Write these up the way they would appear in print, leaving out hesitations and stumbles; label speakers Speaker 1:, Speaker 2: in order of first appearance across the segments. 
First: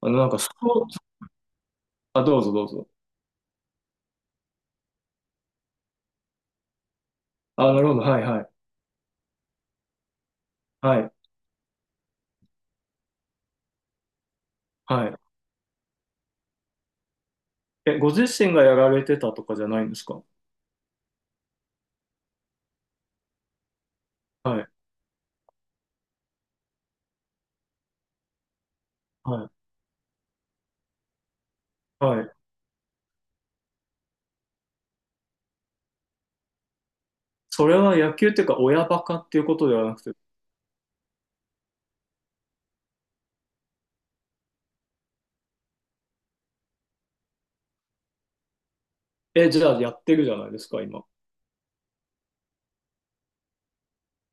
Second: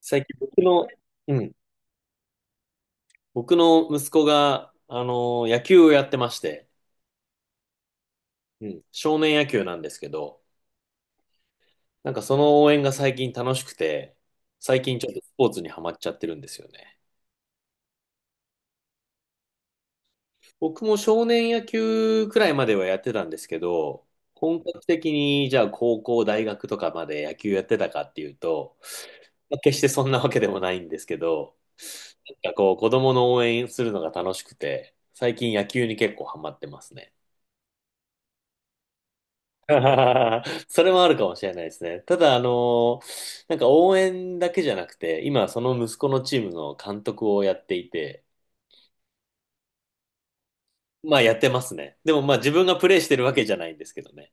Speaker 1: 最
Speaker 2: なん
Speaker 1: 近
Speaker 2: か、ス
Speaker 1: 僕
Speaker 2: ポ
Speaker 1: の、
Speaker 2: ーツ、
Speaker 1: うん、
Speaker 2: あ、どうぞどうぞ。
Speaker 1: 僕の息子が、野球をやってまして、
Speaker 2: あ、なるほど。はい、はい。
Speaker 1: うん、少年野球なんですけど、
Speaker 2: はい、
Speaker 1: なんかその応援が最近楽しくて、最近ち
Speaker 2: は
Speaker 1: ょっ
Speaker 2: い。
Speaker 1: とスポーツにはまっちゃってるんですよね。
Speaker 2: え、ご自身がやられてたとかじゃないんですか？
Speaker 1: 僕も少年野球くらいまではやってたんですけど、
Speaker 2: は
Speaker 1: 本
Speaker 2: い、
Speaker 1: 格的にじゃあ高校、大学とかまで野球やってたかっていうと、
Speaker 2: は
Speaker 1: まあ決してそんなわけでもないんですけど、
Speaker 2: い、はい。
Speaker 1: なんかこう子供の応援するのが楽しくて、最近野球に結構ハマってますね。
Speaker 2: それは野球っていうか、親バカっていうこ とではなくて、
Speaker 1: それもあるかもしれないですね。ただ、なんか応援だけじゃなくて、今その息子のチームの監督をやっていて、
Speaker 2: え、じゃあやってるじゃないですか、今。
Speaker 1: まあやってますね。でもまあ自分がプレイしてるわけじゃないんですけどね。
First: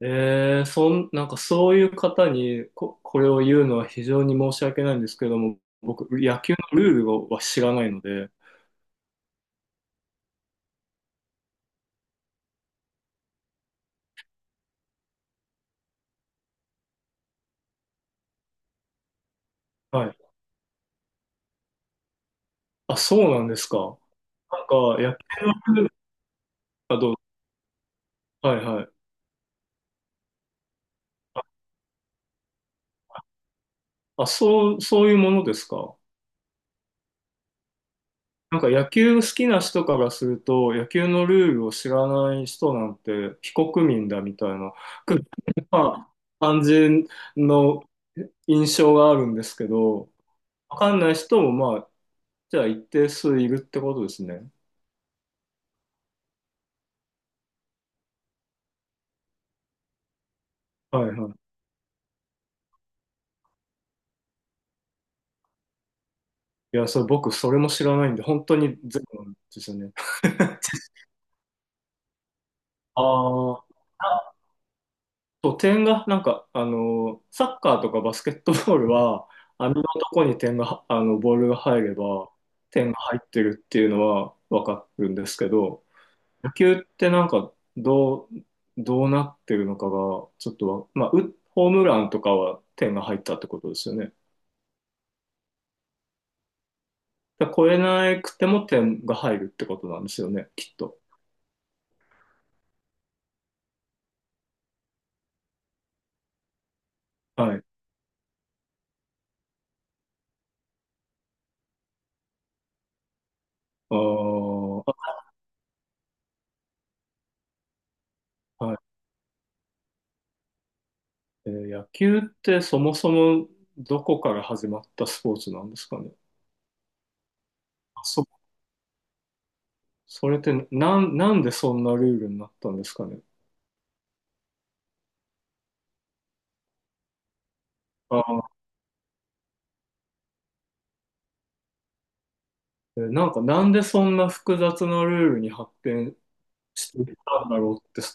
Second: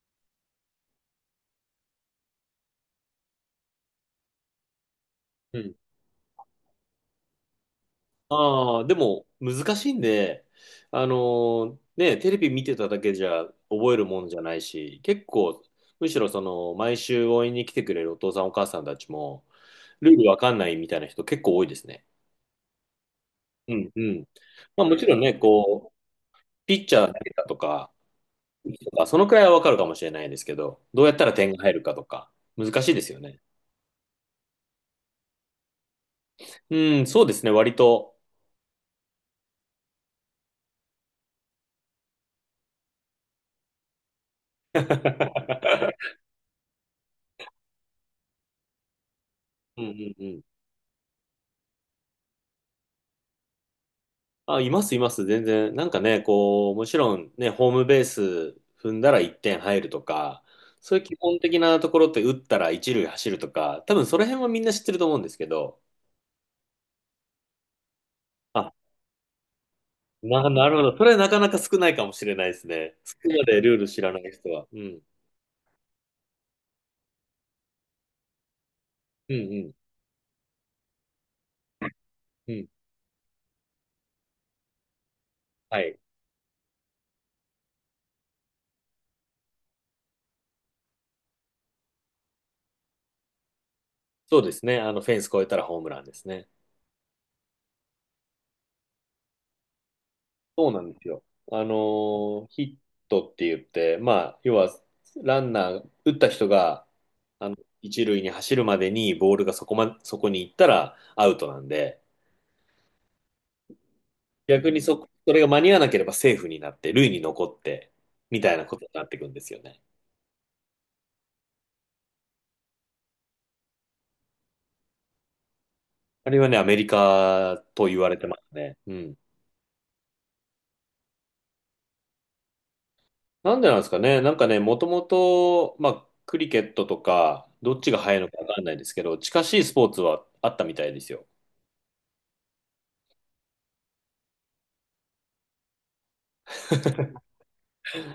Speaker 2: なんかそういう方にこれを言うのは非常に申し訳ないんですけれど
Speaker 1: う
Speaker 2: も、
Speaker 1: ん。
Speaker 2: 僕、野球のルールをは知らないので、
Speaker 1: ああ、でも難しいんで、あのね、テレビ見てただけじゃ覚えるもんじゃないし、結構、むしろその、毎週応援に来てくれるお父さんお母さんたちも、
Speaker 2: は
Speaker 1: ル
Speaker 2: い。
Speaker 1: ールわかんないみたいな人結構多いですね。
Speaker 2: あ、そうなんです
Speaker 1: うん
Speaker 2: か。
Speaker 1: うん。
Speaker 2: なんか、
Speaker 1: まあもち
Speaker 2: 野
Speaker 1: ろ
Speaker 2: 球
Speaker 1: んね、
Speaker 2: のルー
Speaker 1: こ
Speaker 2: ル
Speaker 1: う、ピッチ
Speaker 2: は
Speaker 1: ャー
Speaker 2: ど
Speaker 1: 投
Speaker 2: う、
Speaker 1: げたとか、
Speaker 2: はいはい。
Speaker 1: そのくらいはわかるかもしれないですけど、どうやったら点が入るかとか、難しいですよね。
Speaker 2: あ、そう、そういうものですか。
Speaker 1: うん、そうですね、割と。
Speaker 2: なんか野球好きな人からすると、野球のルールを知らない人なんて非国民だみたいな、くまあ 感じの印象があるんですけ
Speaker 1: うんう
Speaker 2: ど、
Speaker 1: んうん。
Speaker 2: わかんない人もまあ、じゃあ一定数いるってことですね。
Speaker 1: あ、います、います、全然。なんかね、こう、もちろんね、ホームベース踏んだら1点入るとか、そういう
Speaker 2: はい
Speaker 1: 基
Speaker 2: はい。
Speaker 1: 本的なところって打ったら1塁走るとか、多分その辺はみんな知ってると思うんですけど、
Speaker 2: いや、それ僕それも知らないんで、本当
Speaker 1: あ、
Speaker 2: にゼロなんですよね。
Speaker 1: なるほ ど。それはなかなか少ないかもしれないですね。
Speaker 2: あ
Speaker 1: そこまでルー
Speaker 2: あ。
Speaker 1: ル知らない人は。うん。
Speaker 2: そう、点が、なんか、サッカーとかバスケットボールは、
Speaker 1: うん
Speaker 2: 網のとこに点が、ボールが入れば、
Speaker 1: うん。うん。
Speaker 2: 点が入ってるっていうのはわかるんですけ
Speaker 1: は
Speaker 2: ど、
Speaker 1: い。
Speaker 2: 野球ってなんか、どうなってるのかが、ちょっとわ、まあ、ホームランとかは点が入ったってことですよね。
Speaker 1: そうですね。あの、フェンス越えたらホームランですね。
Speaker 2: だから超えなくても点が入るってことなんですよね、
Speaker 1: そ
Speaker 2: き
Speaker 1: う
Speaker 2: っ
Speaker 1: なんで
Speaker 2: と。
Speaker 1: すよ。ヒットって言って、まあ、要は、ランナー、打った人が、あ
Speaker 2: は
Speaker 1: の、
Speaker 2: い。
Speaker 1: 一塁に走るまでにボールがそこに行ったらアウトなんで、
Speaker 2: あ
Speaker 1: 逆に
Speaker 2: ー
Speaker 1: それが間に合わなければセーフになって、塁に残って、みたいな
Speaker 2: あ、は
Speaker 1: ことに
Speaker 2: い。
Speaker 1: なってくんですよね。
Speaker 2: 野球ってそもそもどこから始まったスポーツなんですかね。
Speaker 1: あれはね、アメリカと言
Speaker 2: あ
Speaker 1: われて
Speaker 2: そ
Speaker 1: ますね。うん。
Speaker 2: それってなんでそんなルールになったんですかね。
Speaker 1: なんでなんですかね。なんかね、もともと、まあ、クリケットとか、どっちが
Speaker 2: あ
Speaker 1: 早いのか
Speaker 2: ー、
Speaker 1: わかんないですけど、近しいスポーツはあったみたいですよ。
Speaker 2: なんかなんでそんな複雑なルールに発展していっ たんだろうって不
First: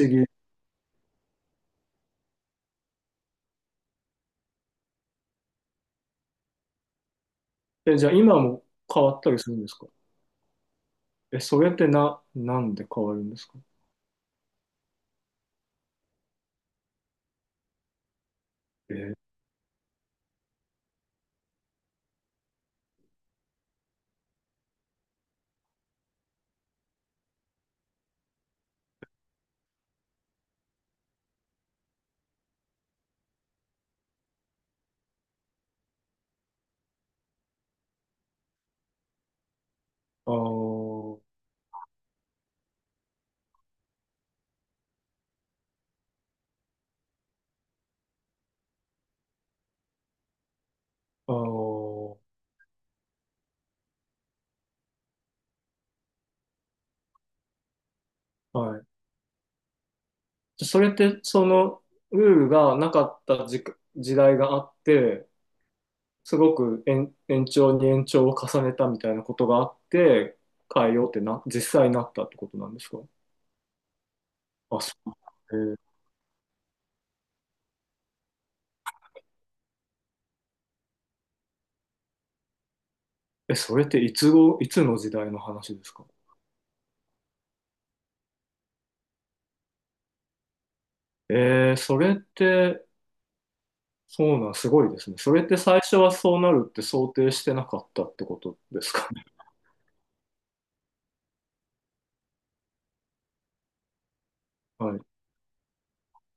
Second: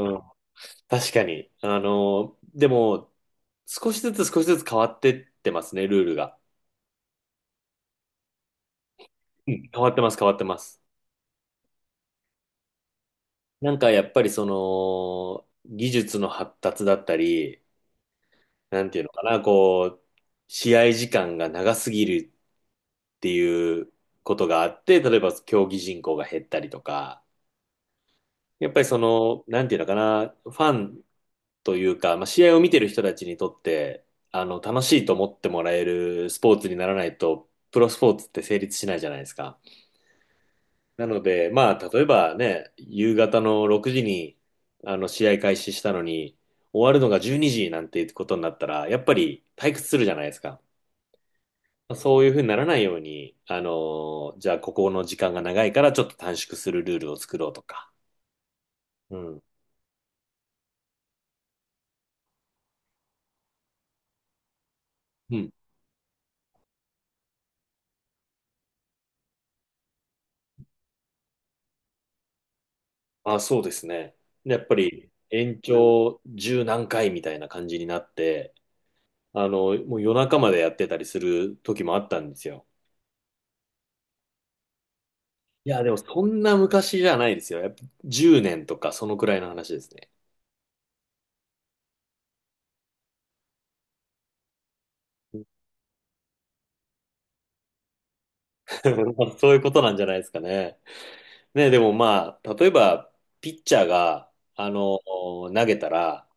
Speaker 2: 思
Speaker 1: ん。
Speaker 2: 議。
Speaker 1: 確かに。あの、でも、少しずつ少しずつ変わってってますね、ルールが。
Speaker 2: え、じゃあ今も変わったり
Speaker 1: う
Speaker 2: するん
Speaker 1: ん、
Speaker 2: です
Speaker 1: 変
Speaker 2: か？
Speaker 1: わってます、変わってます。
Speaker 2: え、それってなんで変わるんですか？
Speaker 1: なんかやっぱりその、技術の発達だったり、なん
Speaker 2: え
Speaker 1: ていうの
Speaker 2: ー、
Speaker 1: かな、こう、試合時間が長すぎるっていうことがあって、例えば競技人口が減ったりとか、やっぱりその、なんていうのかな、ファンというか、まあ、試合を見てる人たちにとって、あの、楽しいと思ってもらえるスポーツにならないと、プロスポーツって成立しないじゃないですか。
Speaker 2: あ
Speaker 1: な
Speaker 2: ー、
Speaker 1: ので、まあ、例えばね、夕方の6時に、あの、試合開始したのに、終わるのが12時なんていうことになったら、やっぱり退屈するじゃないですか。
Speaker 2: あー、
Speaker 1: そういうふうにならないように、あの、じゃあここの時間が長いからちょっと短縮するルールを作ろうとか。
Speaker 2: はい。
Speaker 1: うん。
Speaker 2: じゃあそれってそのルールがなかった時代があって、
Speaker 1: うん、
Speaker 2: すごく延長に延長を重ねたみたいなことがあって、変えようって実際になったってことなんですか？
Speaker 1: あ、そうですね。でやっぱ
Speaker 2: あ、そ
Speaker 1: り
Speaker 2: う。
Speaker 1: 延
Speaker 2: えー
Speaker 1: 長十何回みたいな感じになって、あの、もう夜中までやってたりする時もあったんですよ。
Speaker 2: え、それっていつの時代の
Speaker 1: い
Speaker 2: 話
Speaker 1: や、
Speaker 2: で
Speaker 1: で
Speaker 2: す
Speaker 1: も
Speaker 2: か？
Speaker 1: そんな昔じゃないですよ。やっぱ10年とかそのくらいの話ですね。
Speaker 2: それって、そうなん、すごいですね。それって最初はそうなるって想定してなかったってことですか ね。
Speaker 1: まあそういうことなんじゃないですかね。ね、でもまあ、例えば、ピッチャーが、あ
Speaker 2: は
Speaker 1: の、
Speaker 2: い、
Speaker 1: 投げたら、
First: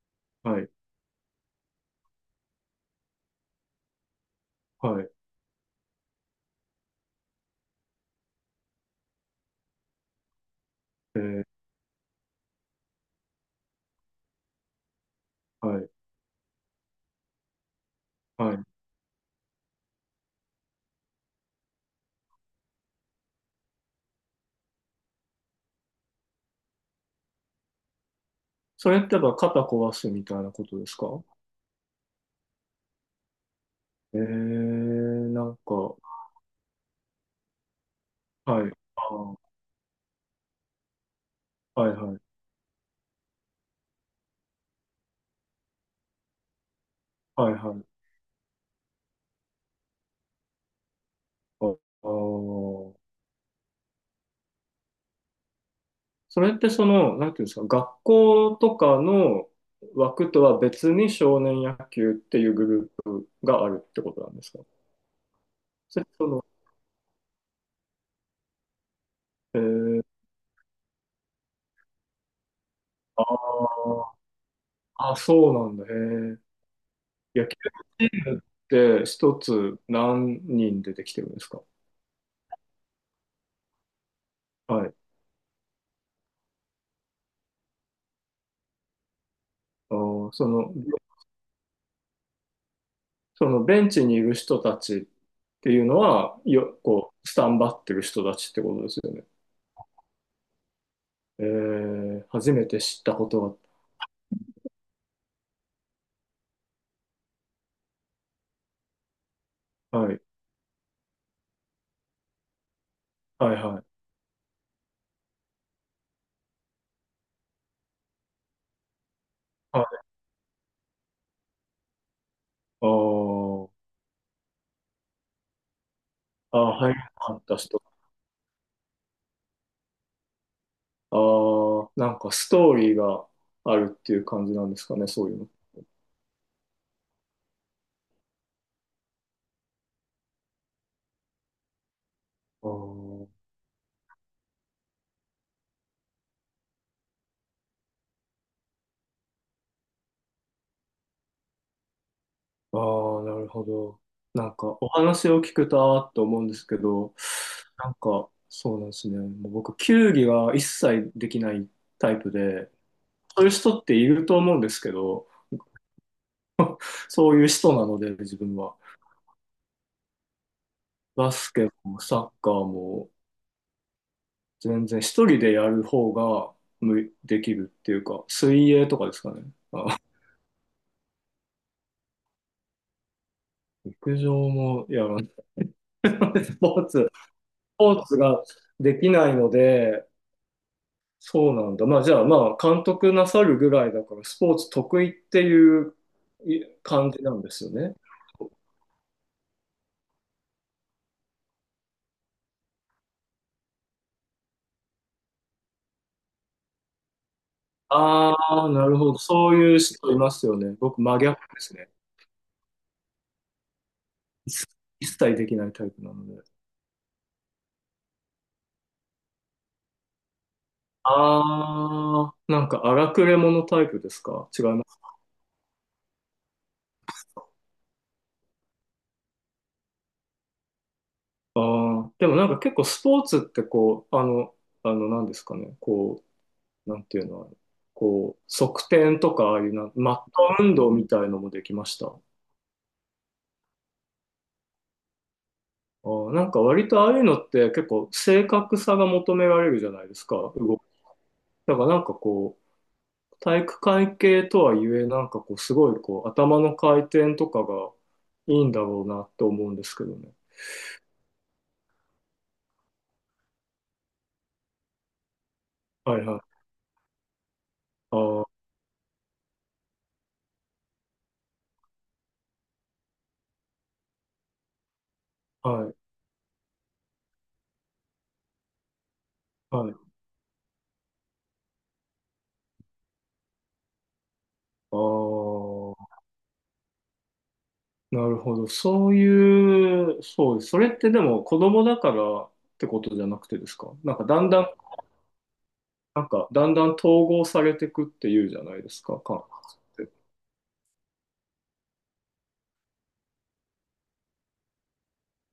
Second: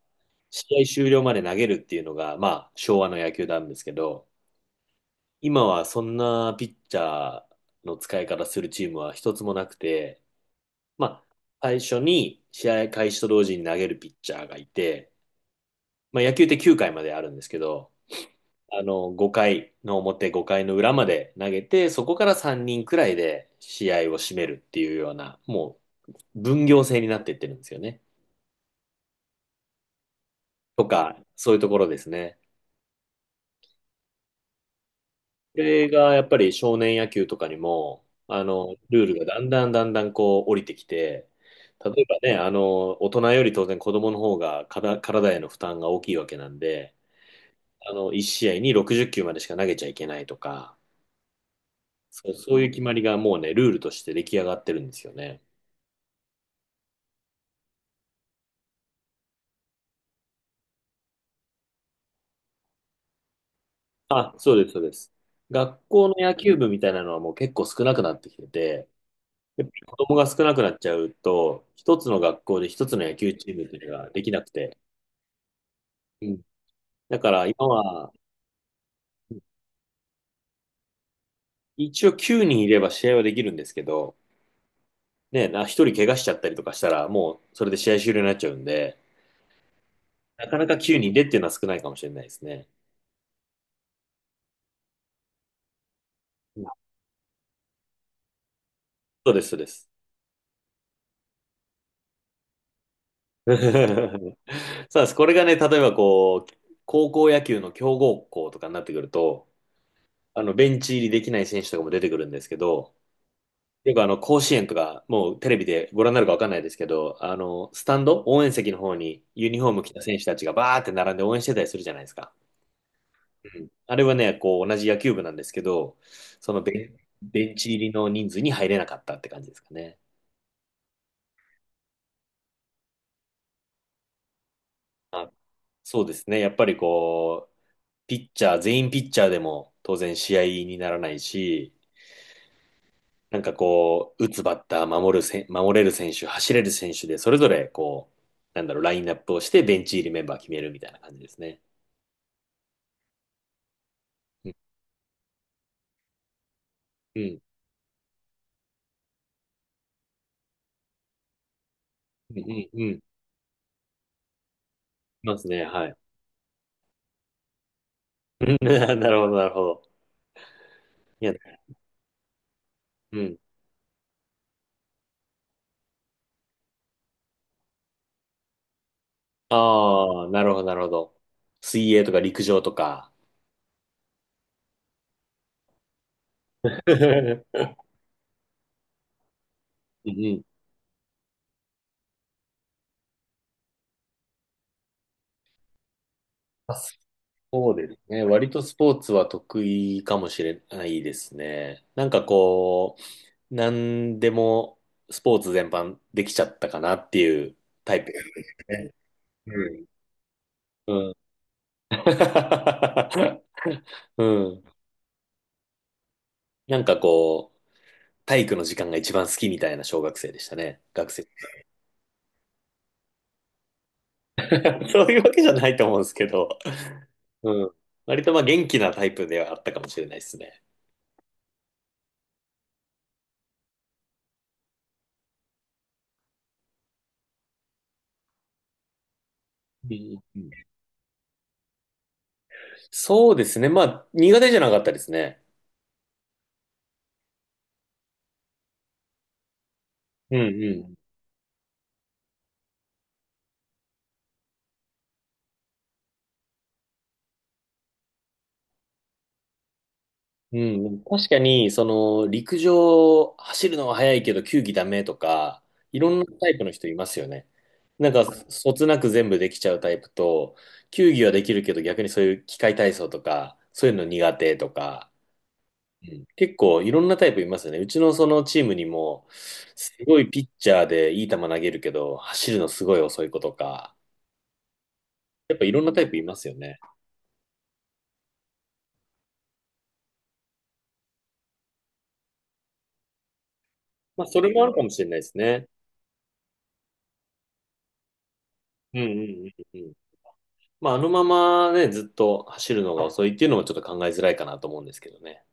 Speaker 2: はい、
Speaker 1: 試合終了まで投げるっていうのが、まあ、昭和の野球なんですけど、
Speaker 2: はい、
Speaker 1: 今はそんなピッチャーの使い方するチームは一つもなくて、
Speaker 2: え
Speaker 1: まあ、
Speaker 2: ー、
Speaker 1: 最初に試合開始と同時に投げるピッチャーがいて、
Speaker 2: はい、
Speaker 1: まあ、野球って9回まであるんですけど、
Speaker 2: はい。
Speaker 1: あの、5回の表、5回の裏まで投げて、そこから3人くらいで試合を締めるっていうような、もう分業制になっていってるんですよね。
Speaker 2: それってやっぱ肩壊すみたいなこと
Speaker 1: と
Speaker 2: です
Speaker 1: か、
Speaker 2: か？
Speaker 1: そういうところですね。
Speaker 2: えー、なん
Speaker 1: これ
Speaker 2: か、
Speaker 1: がやっぱり少年野球とかにも、あ
Speaker 2: はい、
Speaker 1: の、
Speaker 2: あ
Speaker 1: ルールがだん
Speaker 2: ー、
Speaker 1: だんだんだんこう降りてきて、
Speaker 2: はい、
Speaker 1: 例え
Speaker 2: は
Speaker 1: ば
Speaker 2: い、
Speaker 1: ね、あの、大人より当然子供の方が体への負担が大きいわけなんで、
Speaker 2: はい、は
Speaker 1: あ
Speaker 2: い、
Speaker 1: の、1試合に60球までしか投げちゃいけないとか、
Speaker 2: ああ
Speaker 1: そういう決ま
Speaker 2: ー。
Speaker 1: りがもうね、ルールとして出来上がってるんですよね。
Speaker 2: それってその、なんていうんですか、学校とかの枠とは別に少年野球っていうグループがあるってことな
Speaker 1: あ、
Speaker 2: んです
Speaker 1: そ
Speaker 2: か？
Speaker 1: うです、そうです。学
Speaker 2: それ
Speaker 1: 校の
Speaker 2: と
Speaker 1: 野
Speaker 2: も、
Speaker 1: 球部みたいなのはもう結構少なくなってきてて、
Speaker 2: え
Speaker 1: やっぱり子
Speaker 2: ー、
Speaker 1: 供が少なくなっちゃうと、一つの学校で一つの野
Speaker 2: あ
Speaker 1: 球チームっていうのが
Speaker 2: ー
Speaker 1: できなくて、
Speaker 2: あ、そうなんだ、
Speaker 1: う
Speaker 2: へ
Speaker 1: ん。だか
Speaker 2: え。野
Speaker 1: ら今
Speaker 2: 球チ
Speaker 1: は、
Speaker 2: ームって一つ何人出てきてるんですか？
Speaker 1: 一応9人いれば試合はできるんですけど、
Speaker 2: はい。
Speaker 1: 1人怪我しちゃったりとかしたら、もうそれで試合終了になっちゃうんで、
Speaker 2: あー、
Speaker 1: なかなか9人でっていうのは少ないかもしれないですね。
Speaker 2: そのベンチにいる人たちっていうのは、
Speaker 1: うん、
Speaker 2: こう、スタンバってる人たちってことですよね。
Speaker 1: そうです、そうです。
Speaker 2: えー、初めて知ったこと
Speaker 1: そうです。これがね、例えばこう、高校野球の強豪校とかになってくると、
Speaker 2: が、はい、
Speaker 1: あの、ベンチ入りできない選手とかも出てくるんですけど、
Speaker 2: はい、はい。
Speaker 1: よくあの、甲子園とか、もうテレビでご覧になるかわかんないですけど、あの、スタンド、応援席の方にユニフォーム着た選手たちがバーって並んで応援してたりするじゃないですか。
Speaker 2: あ
Speaker 1: うん、
Speaker 2: ー
Speaker 1: あれはね、こう、同じ野球部なんですけど、そ
Speaker 2: あ
Speaker 1: の
Speaker 2: ー、
Speaker 1: ベ
Speaker 2: はい。
Speaker 1: ン、
Speaker 2: な
Speaker 1: ベンチ入りの人数に入れなかったって感じですかね。
Speaker 2: ああ、なんかストーリーがあるっていう感じなんですかね、そう
Speaker 1: あ、
Speaker 2: いう
Speaker 1: そうですね。やっぱりこう、ピッチャー、全員ピッチャーでも当然試合にならないし、
Speaker 2: の。
Speaker 1: なんかこう、打つバッター、守れる選手、走れる選手で、それぞれこう、なんだろう、ラインナップをして、ベンチ入りメンバー決めるみたいな感じですね。
Speaker 2: あーあー、なるほど。な
Speaker 1: うん、
Speaker 2: んかお話を聞くとあーって思うんですけど、
Speaker 1: うん、
Speaker 2: なんかそうなんですね。もう僕、球技は一切できないタイプ
Speaker 1: うん、
Speaker 2: で、
Speaker 1: うん。うん、
Speaker 2: そういう人っていると思うんですけ
Speaker 1: い
Speaker 2: ど、
Speaker 1: ますね、はい。
Speaker 2: そういう人なので、自分 は。
Speaker 1: なるほど、なるほど。いや、
Speaker 2: バスケもサッカーも、
Speaker 1: うん。
Speaker 2: 全然一人でやる方ができるっていうか、水泳とかですかね。あ、
Speaker 1: ああ、なるほど、なるほど。水泳とか陸上とか。
Speaker 2: 陸上もやらない。ス ポーツ、
Speaker 1: うん
Speaker 2: スポーツができないので、
Speaker 1: うん、
Speaker 2: そうなんだ。まあじゃあまあ監督なさるぐらいだからスポーツ得意っていう
Speaker 1: あ、
Speaker 2: 感じなんですよ
Speaker 1: そうで
Speaker 2: ね。
Speaker 1: すね。割とスポーツは得意かもしれないですね。なんかこう、なんでもスポーツ全般できちゃったかなっていうタイプで
Speaker 2: あ
Speaker 1: す
Speaker 2: あ、な
Speaker 1: ね。
Speaker 2: るほど。そう
Speaker 1: う
Speaker 2: いう
Speaker 1: ん。
Speaker 2: 人いますよね。
Speaker 1: う
Speaker 2: 僕
Speaker 1: ん。
Speaker 2: 真逆ですね。
Speaker 1: うん。
Speaker 2: 一一切できないタイプなので。
Speaker 1: なんかこう、体育の時間が一番好きみたいな小学生でしたね。学生。
Speaker 2: ああ、なんか荒くれ者タイプですか？
Speaker 1: そういうわけじゃないと思うんですけど。うん。割とまあ元気なタイプではあったかもしれないですね。
Speaker 2: ああ、でもなんか結構スポーツってこう、なんですかね、こう、なんていうの、あれこう、側転とか、ああいうな、
Speaker 1: うん
Speaker 2: マッ
Speaker 1: うんう
Speaker 2: ト
Speaker 1: ん、
Speaker 2: 運動みたいのもできました。
Speaker 1: そうですね。まあ苦手じゃなかったですね。
Speaker 2: ああ、なんか割とああいうのって結構正確さが求められるじゃないです
Speaker 1: う
Speaker 2: か、
Speaker 1: んう
Speaker 2: 動き。
Speaker 1: ん。
Speaker 2: だからなんかこう、体育会系とはいえ、なんかこう、すごいこう、頭の回転とかがいいんだろうなって思うんですけどね。
Speaker 1: うん、確かに、その、陸上、走るのは速いけど、球技ダメとか、いろん
Speaker 2: は
Speaker 1: な
Speaker 2: いは
Speaker 1: タ
Speaker 2: い。
Speaker 1: イプの人いますよね。なんか、
Speaker 2: あ
Speaker 1: そつなく全部できちゃうタイプと、球技はできるけど、逆にそういう機械体操とか、そういうの苦手とか、う
Speaker 2: あ、はい、
Speaker 1: ん、結構いろんなタイプいますよね。うちのそのチームにも、
Speaker 2: は
Speaker 1: す
Speaker 2: い。
Speaker 1: ごいピッチャーでいい球投げるけど、走るのすごい遅い子とか、
Speaker 2: あ
Speaker 1: やっぱいろんなタイ
Speaker 2: あ。
Speaker 1: プいますよね。
Speaker 2: なるほど。そういう、そうです、それってでも子供だからってことじゃなくてですか？
Speaker 1: まあ、それもあるかもしれないですね。
Speaker 2: なんかだんだん統合されていくっていうじゃないで
Speaker 1: うん
Speaker 2: す
Speaker 1: う
Speaker 2: か、感覚
Speaker 1: んうんうん。
Speaker 2: って。
Speaker 1: まあ、あのままね、ずっと走るのが遅いっていうのもちょっと考えづらいかなと思うんですけどね。